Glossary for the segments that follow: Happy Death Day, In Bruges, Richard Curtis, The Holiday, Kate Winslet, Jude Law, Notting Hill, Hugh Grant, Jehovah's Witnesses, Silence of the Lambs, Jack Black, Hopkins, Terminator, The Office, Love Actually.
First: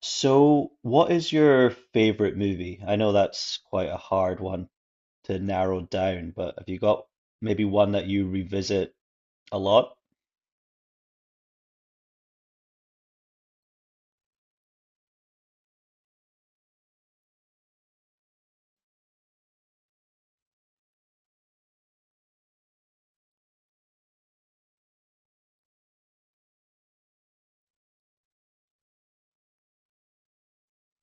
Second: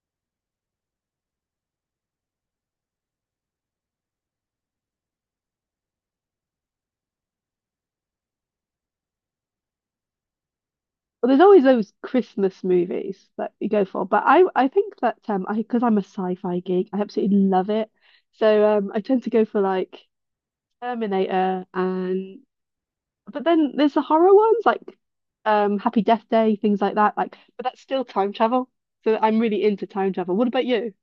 So, what is your favorite movie? I know that's quite a hard one to narrow down, but have you got maybe one that you revisit a lot? Well, there's always those Christmas movies that you go for, but I think that I because I'm a sci-fi geek, I absolutely love it. So I tend to go for like Terminator and but then there's the horror ones like Happy Death Day, things like that. Like, but that's still time travel. So I'm really into time travel. What about you?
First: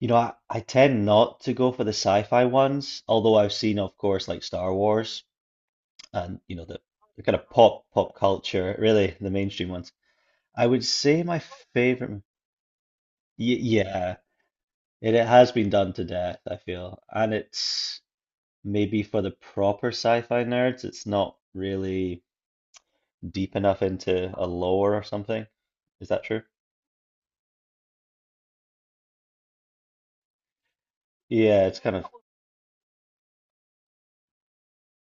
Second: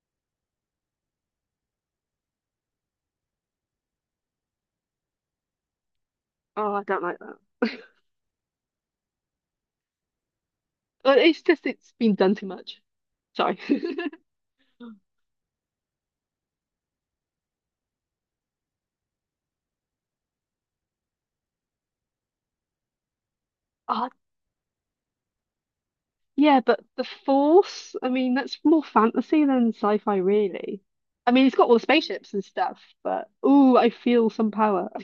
You know, I tend not to go for the sci-fi ones, although I've seen, of course, like Star Wars and, you know, Oh, the, I don't like the kind that. of pop culture, really, the mainstream ones. I would Well, say my it's just it's favorite, been m- done too much. y Sorry. yeah, it has been done to death, I feel. And it's maybe for the proper sci-fi nerds, it's not really deep enough into a lore or something. Is that true? Yeah, but the Force, I mean, that's more fantasy than sci-fi, really. I mean, it's Yeah, got all the it's kind of spaceships and stuff, but ooh, I feel some power.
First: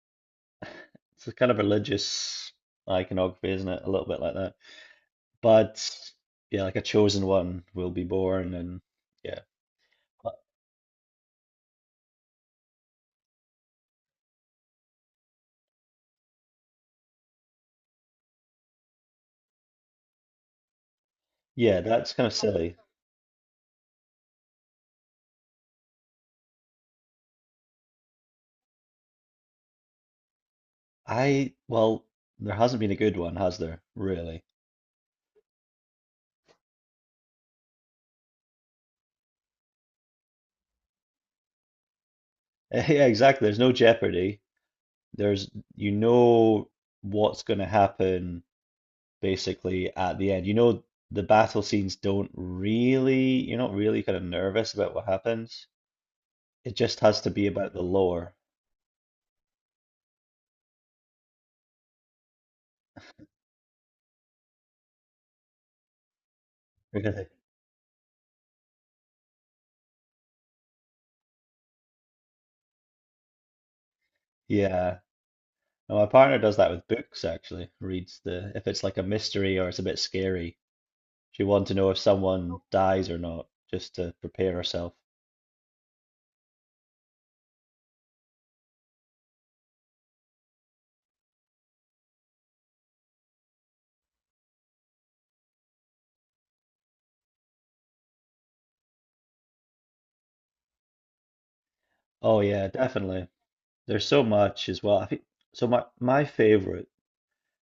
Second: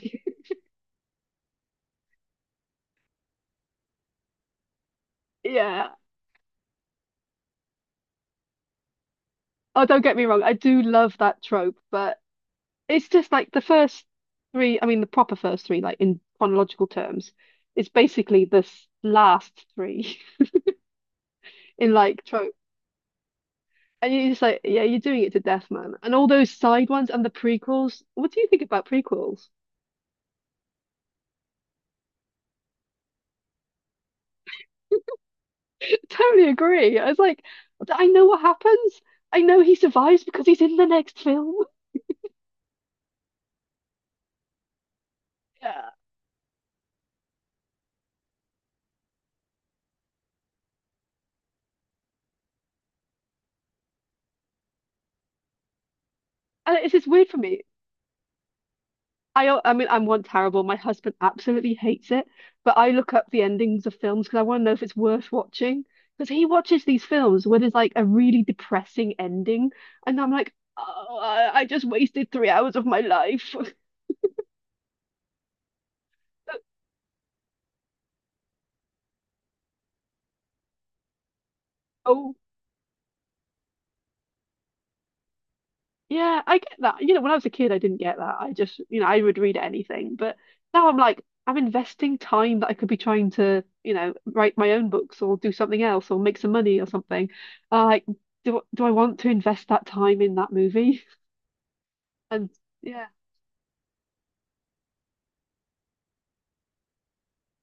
it's a kind of religious iconography, isn't it? A little bit like that. But Yeah. yeah, like a chosen one will be born and yeah. Oh, don't get me But wrong, I do love that trope, but it's just like the first three, I mean, the proper first three, like in chronological terms, it's basically this last three yeah, in that's like kind of trope. silly. And you're just like, yeah, you're doing it to death, man. And all those side ones and the prequels. What do you think about prequels? I, well, there hasn't been a good one, has there? Really? Totally agree. I was like, I know what happens. I know he survives because he's in the next film. Yeah, exactly. There's no jeopardy. There's, you Yeah. know, what's going to happen basically at the end. You know, the battle scenes don't really, you're not really kind of nervous about what happens. It And it's just just has weird to for be me. about the lore. I mean, I'm one terrible. My husband absolutely hates it, but I look up the endings of films because I want to know if it's worth watching. Because he watches these Really? films where there's like a really depressing ending, and I'm like, oh, I just wasted 3 hours of my life. Yeah. And my partner does that with books actually. Reads the, if it's like a mystery or it's a bit scary, she wants to know if Oh, someone dies or not, just to prepare herself. yeah, I get that. You know, when I was a kid, I didn't get that. I just, you know, I would read anything. But now I'm like, I'm investing time that I could be trying to, you know, write my own books or do something else or make some money or something. Uh, like, do I want to invest that time in that movie? Oh And yeah, yeah, definitely. There's so much as well. I think so my favorite,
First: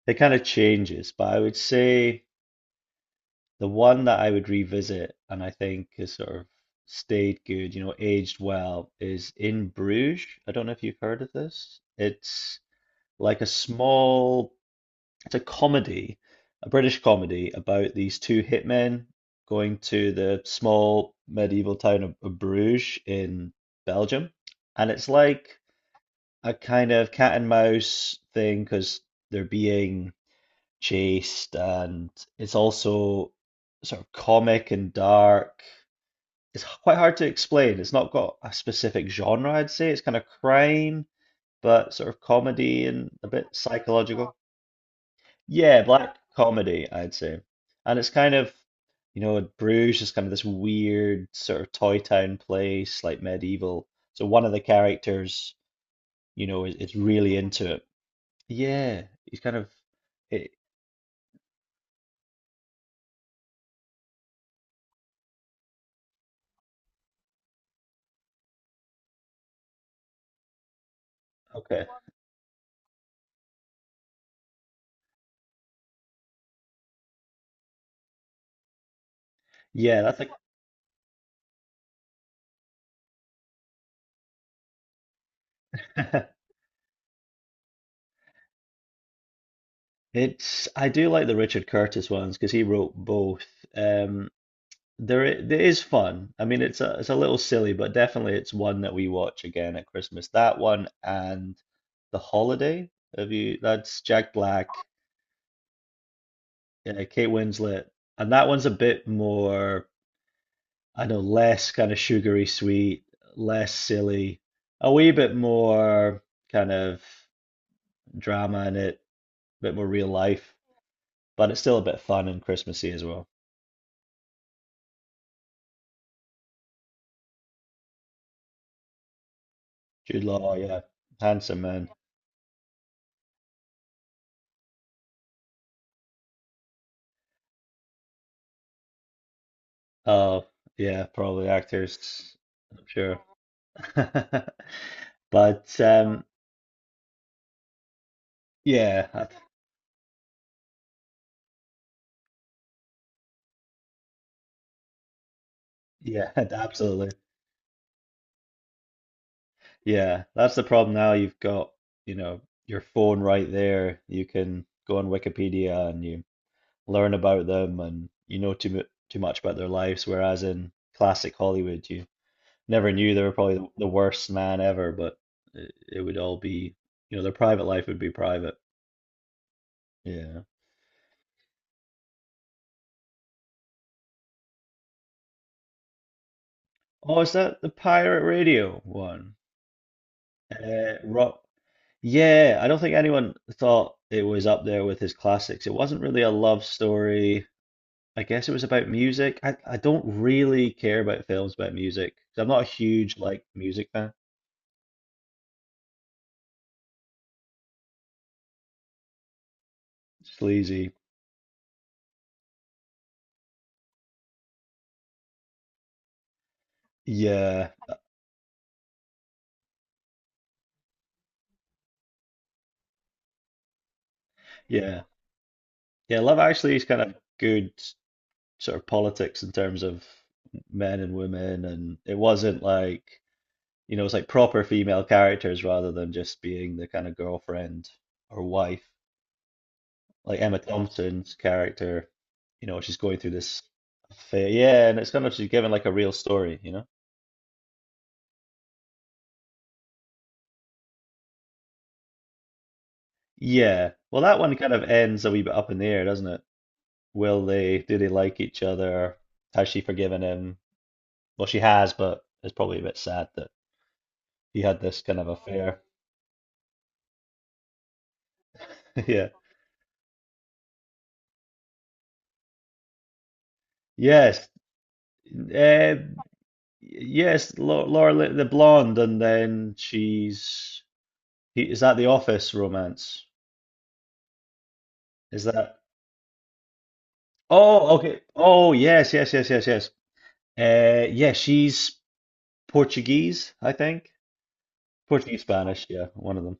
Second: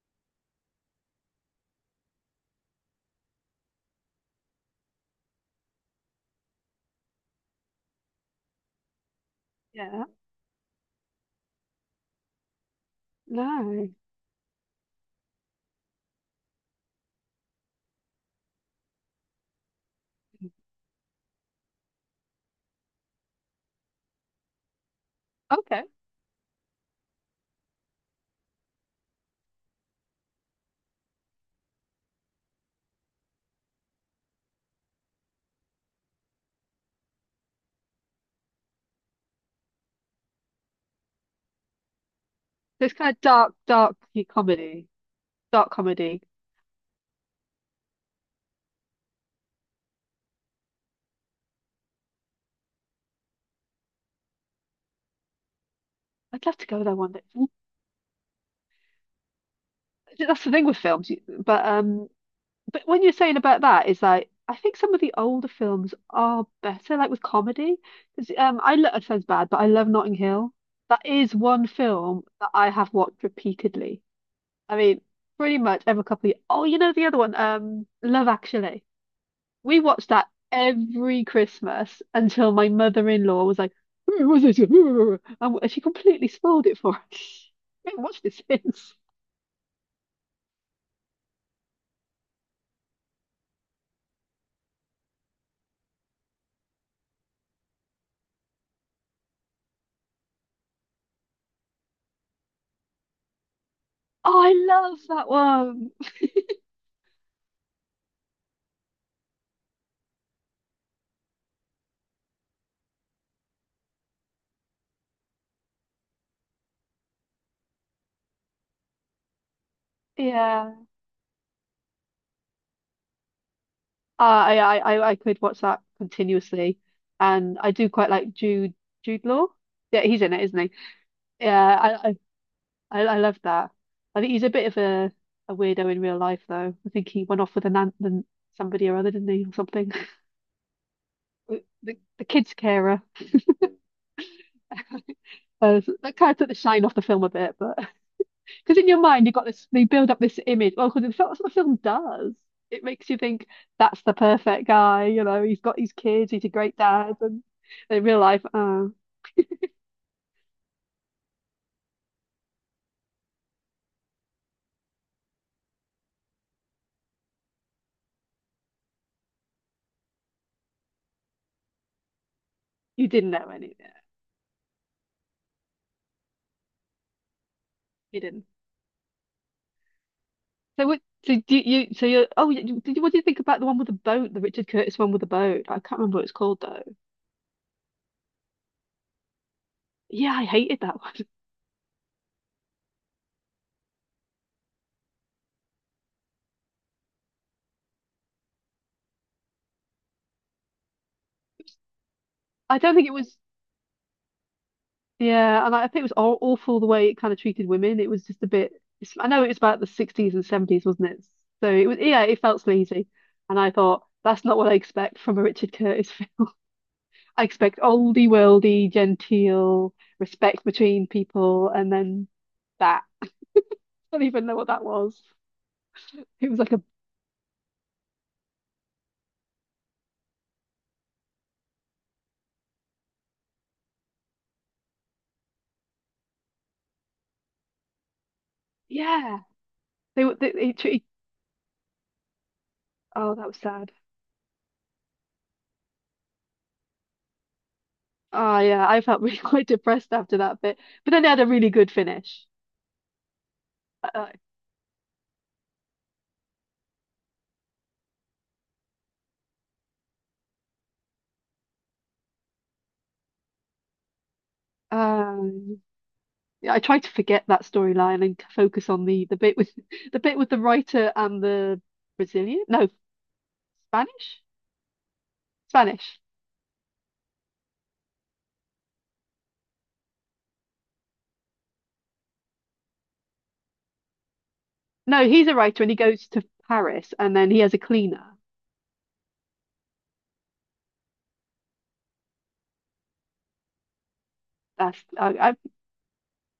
it kind of changes, but I would say the one that I would revisit and I think has sort of stayed good, you know, aged well, is In yeah, Bruges. I don't know if you've heard of this. It's like a no. small, it's a comedy, a British comedy about these two hitmen going to the small medieval town of Bruges in Belgium. And it's like Okay. a kind of cat and mouse thing because they're being chaste and it's also sort of comic and dark. It's quite hard to explain. It's not got a specific genre, I'd say. It's kind of crime, but sort of So comedy it's and kind of a bit dark, dark psychological. comedy, dark Yeah, black comedy. comedy, I'd say. And it's kind of, you know, Bruges is kind of this weird sort of toy town place, like medieval. So one of the characters, I'd you love know, to go there is one day. really into it. Yeah, he's kind of That's the it, thing with films, but when you're saying about that, it's like I think some of the older films are better, like with comedy. Because it sounds bad, but I love Notting Hill. That is one okay. film that I have watched repeatedly. I mean, pretty much every couple of years. Oh, you know the other one, Love Actually. We Yeah, watched that's that every Christmas until my mother-in-law was like, "Who was this?" And she completely like spoiled it for us. We haven't watched it since. it's, I do like the Richard Curtis ones because he wrote both. Um, there is fun. I mean, it's a little silly, but definitely it's one that we watch again at Christmas. That one and The Holiday. Have you? That's Jack Oh, I Black, love that one. Kate Winslet, and that one's a bit more, I know, less kind of sugary sweet, less silly, a wee bit more kind of drama in it, a bit more real life, Yeah. but it's still a bit fun and Christmassy as well. I could watch that continuously, and I do quite like Jude Law. Yeah, he's Jude in it, Law, isn't he? yeah, Yeah, handsome man. I I I love that. I think he's a bit of a weirdo in real life, though. I think he went off with an aunt and somebody or other, didn't he, or something? Oh, yeah, probably The actors, kid's I'm carer. sure. But So that kind of took the shine off the film a bit, but because in your yeah, mind I- you've got this, they build up this image. Well, because that's what the film does. It makes you think that's the perfect guy. You know, he's got his yeah, kids, he's a great absolutely. dad, and in real life. Uh, Yeah, that's the problem now. You've got, you know, your phone right there. You can go on Wikipedia and you learn about them, and you know too much about their lives. Whereas in classic Hollywood, you never you knew they didn't were know probably the, any. Yeah, the worst man ever, but it would all be, you know, their private life would be you didn't. private. Yeah. So what? So do you? So you're. Oh, you, did you? What do you think about the one with the boat? The Richard Curtis one with the boat. I can't remember what it's called though. Oh, is that the pirate radio one? Yeah, I hated that one. Rock. Yeah, I don't think anyone thought it was up there with his classics. It wasn't really a love story. I guess it was about music. I don't really care about films about music. 'Cause I'm not a I don't think it huge was. like music fan. Yeah, and I think it was aw awful the way it kind of treated women. It was just a bit. It's, I know it was about the 60s and 70s, Sleazy. wasn't it? So it was. Yeah, it felt sleazy, and I thought that's not what I expect from a Richard Curtis film. I Yeah, expect oldie worldy, genteel respect between people, and then that. I don't even know what that yeah, was. yeah. Love It was like Actually a is kind of good sort of politics in terms of men and women, and it wasn't like, you know, it's like proper female characters rather than just being the kind of girlfriend or wife. yeah, they were. Like Emma Treated- Thompson's character, you know, she's going through oh, that was this sad. affair. Yeah, and it's kind of she's given like a real story, you know? Oh yeah, I felt really quite depressed after that bit. But then they had a really good finish. Yeah. Well, Uh, that one kind of ends a wee bit up in the air, doesn't it? Will they, do they like each other? Has she forgiven him? Well, she has, but it's probably a bit sad that he had this kind of um, affair. yeah, I tried to forget that storyline and focus on the Yeah. the bit with the bit with the writer and the Brazilian. No, Spanish, Yes. Uh, Spanish. yes, Laura, the blonde, and then she's is that The Office romance? No, Is he's a that? writer and he goes to Paris and then he has a Oh, okay. cleaner. Oh, yes, yes, yes, yes, yes. Yeah, she's Portuguese, I think. That's Portuguese, Spanish, yeah, one of them.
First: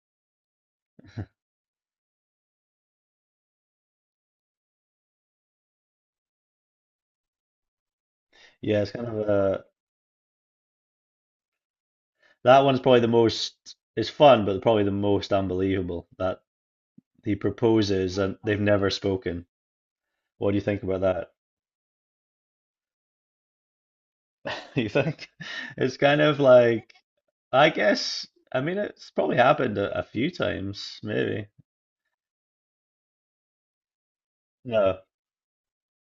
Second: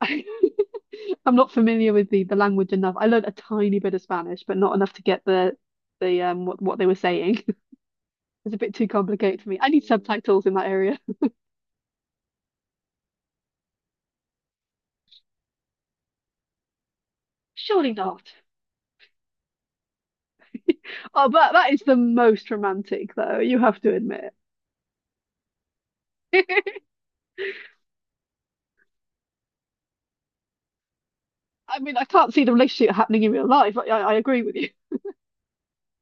I I'm not familiar with the language enough. I learned a tiny bit of Spanish, but not enough to get the what they were saying. Is a bit Yeah, too it's kind of complicated for me. a I need subtitles in that area. that one's probably the most. It's fun, but probably the most unbelievable that he Surely proposes not. and they've never spoken. What do you think about Oh, that? but that is the most romantic, though, you have to admit. You think it's kind of like, I guess, I mean it's probably happened a few times, maybe. I mean, I can't see the relationship happening in real life. I agree with you. No,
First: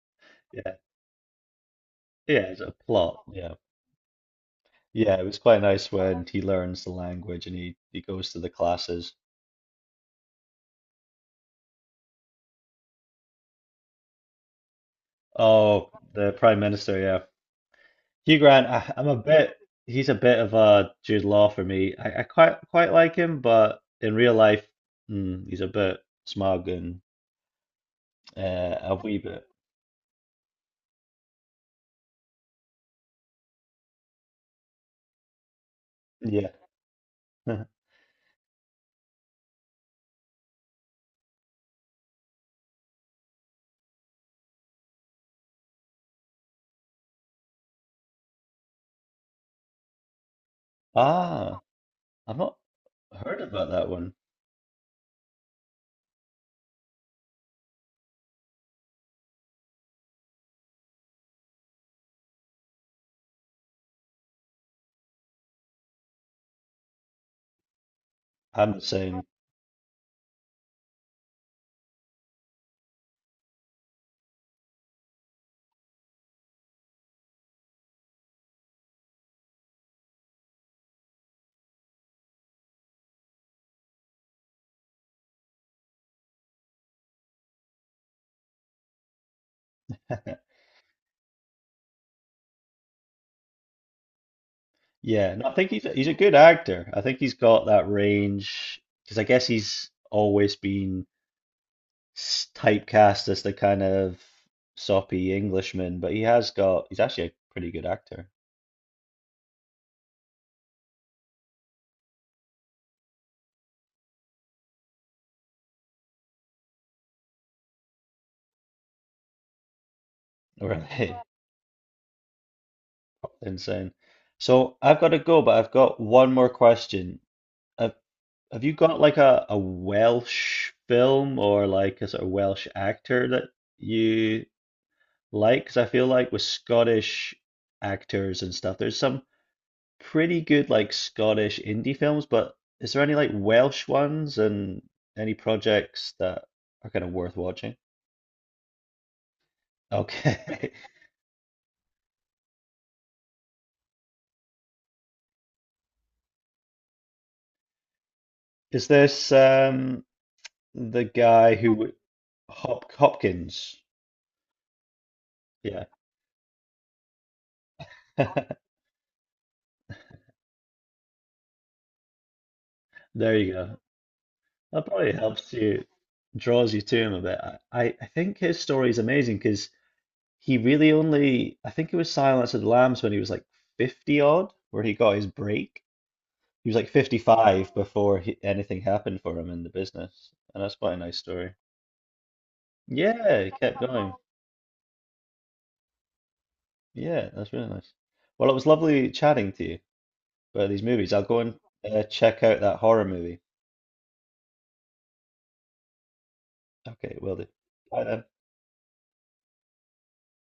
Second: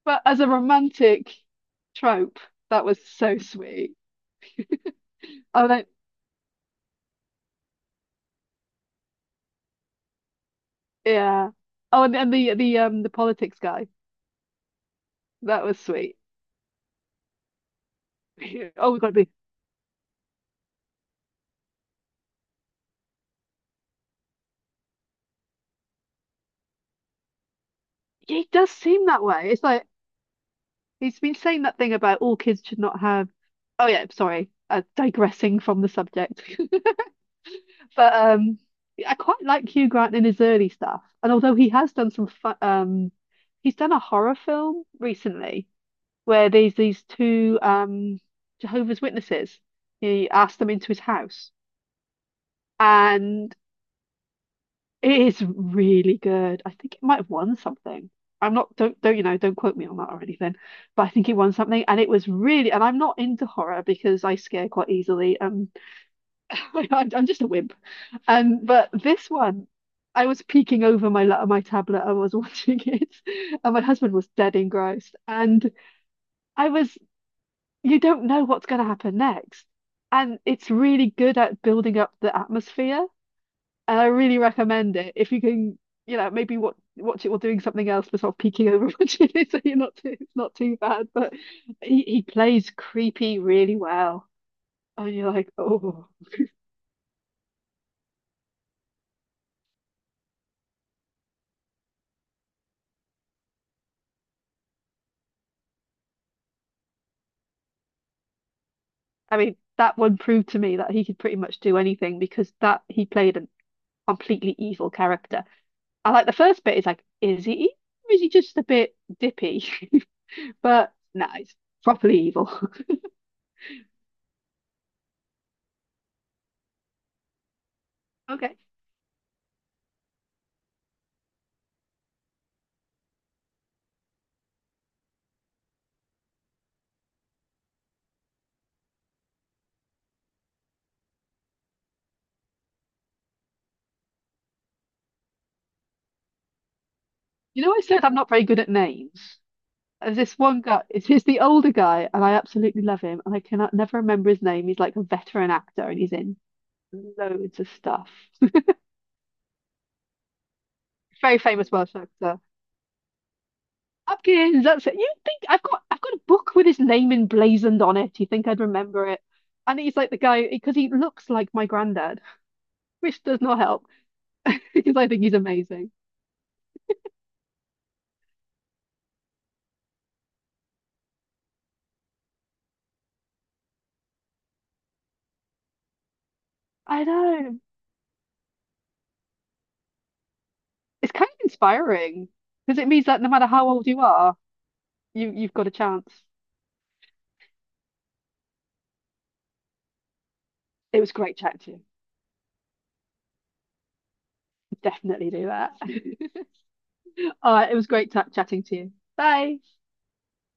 But as a yeah, romantic yeah, trope, it's a that was plot, so yeah. sweet. Yeah, it was quite Oh, then, nice when he learns the language and he goes to the classes. yeah. Oh, and the politics guy, that was Oh, sweet. the Prime Minister, yeah. Hugh Grant, Oh, I, we have I'm gotta a be. bit, he's a bit of a Jude Law for me. I quite like him, but in real life, mm, he's a bit smug and He does a seem wee that bit. way. It's like he's been saying that thing about all kids should not have. Oh yeah, sorry. Digressing from the subject. Yeah. But I quite like Hugh Grant in his early stuff. And although he has done some fun, he's done a horror film recently where there's these two Jehovah's Witnesses. He asked them into his house, Ah, I've not heard and about that one. it is really good. I think it might have won something. I'm not don't don't you know don't quote me on that or anything, but I think it won something, and it was really. And I'm not into horror because I scare quite easily. I'm just a wimp. And I'm the but same. this one, I was peeking over my tablet. I was watching it, and my husband was dead engrossed. And I was, you don't know what's going to happen next, and it's really good at building up the atmosphere. And I really recommend it if you can, you know, maybe watch it while doing something else, but sort of peeking over watching it, so you're not too, it's not too bad. But he plays creepy really well, and you're Yeah, and like, I think he's oh. a good actor. I think he's got that range because I guess he's always been typecast as the kind of soppy Englishman, but he has got, he's actually a pretty good actor. I mean, that one proved to me that he could pretty much do anything because that he played a completely evil character. I like the first bit is like, is he evil or is he just a bit dippy? But Really no, nah, he's properly evil. insane. So I've got to go, but I've got one more question. Have, Okay. have you got like a Welsh film or like a sort of Welsh actor that you like? Because I feel like with Scottish actors and stuff, there's some pretty good like Scottish indie films, but is there any like Welsh ones and any projects that are kind of worth You know, watching? I said I'm not very good at names. There's this one Okay. guy, it's he's the older guy, and I absolutely love him, and I cannot never remember his name. He's like a veteran actor and he's in loads of stuff. Is this the Very famous Welsh actor. Hop Hopkins? Hopkins, that's it. You think Yeah. I've got a book with his name emblazoned on it. You think I'd remember it? And he's like the guy because he looks like my granddad, which There does you not go. help That because I probably think he's helps you, amazing. draws you to him a bit. I, I think his story is amazing because he really only, I think it was Silence of the Lambs when he was like 50 odd, where he got his break. He was like I know. 55 before he, anything happened for him in the business. And that's quite a It's nice kind of story. inspiring because it means that no Yeah, matter he how kept old you going. are, you've got a chance. Yeah, that's really nice. Well, it was lovely chatting to you about these It movies. was I'll go great and chatting to you. Check out that horror movie. Definitely do that. Okay, will do. All right, it was Bye great then. ta chatting to you. Bye.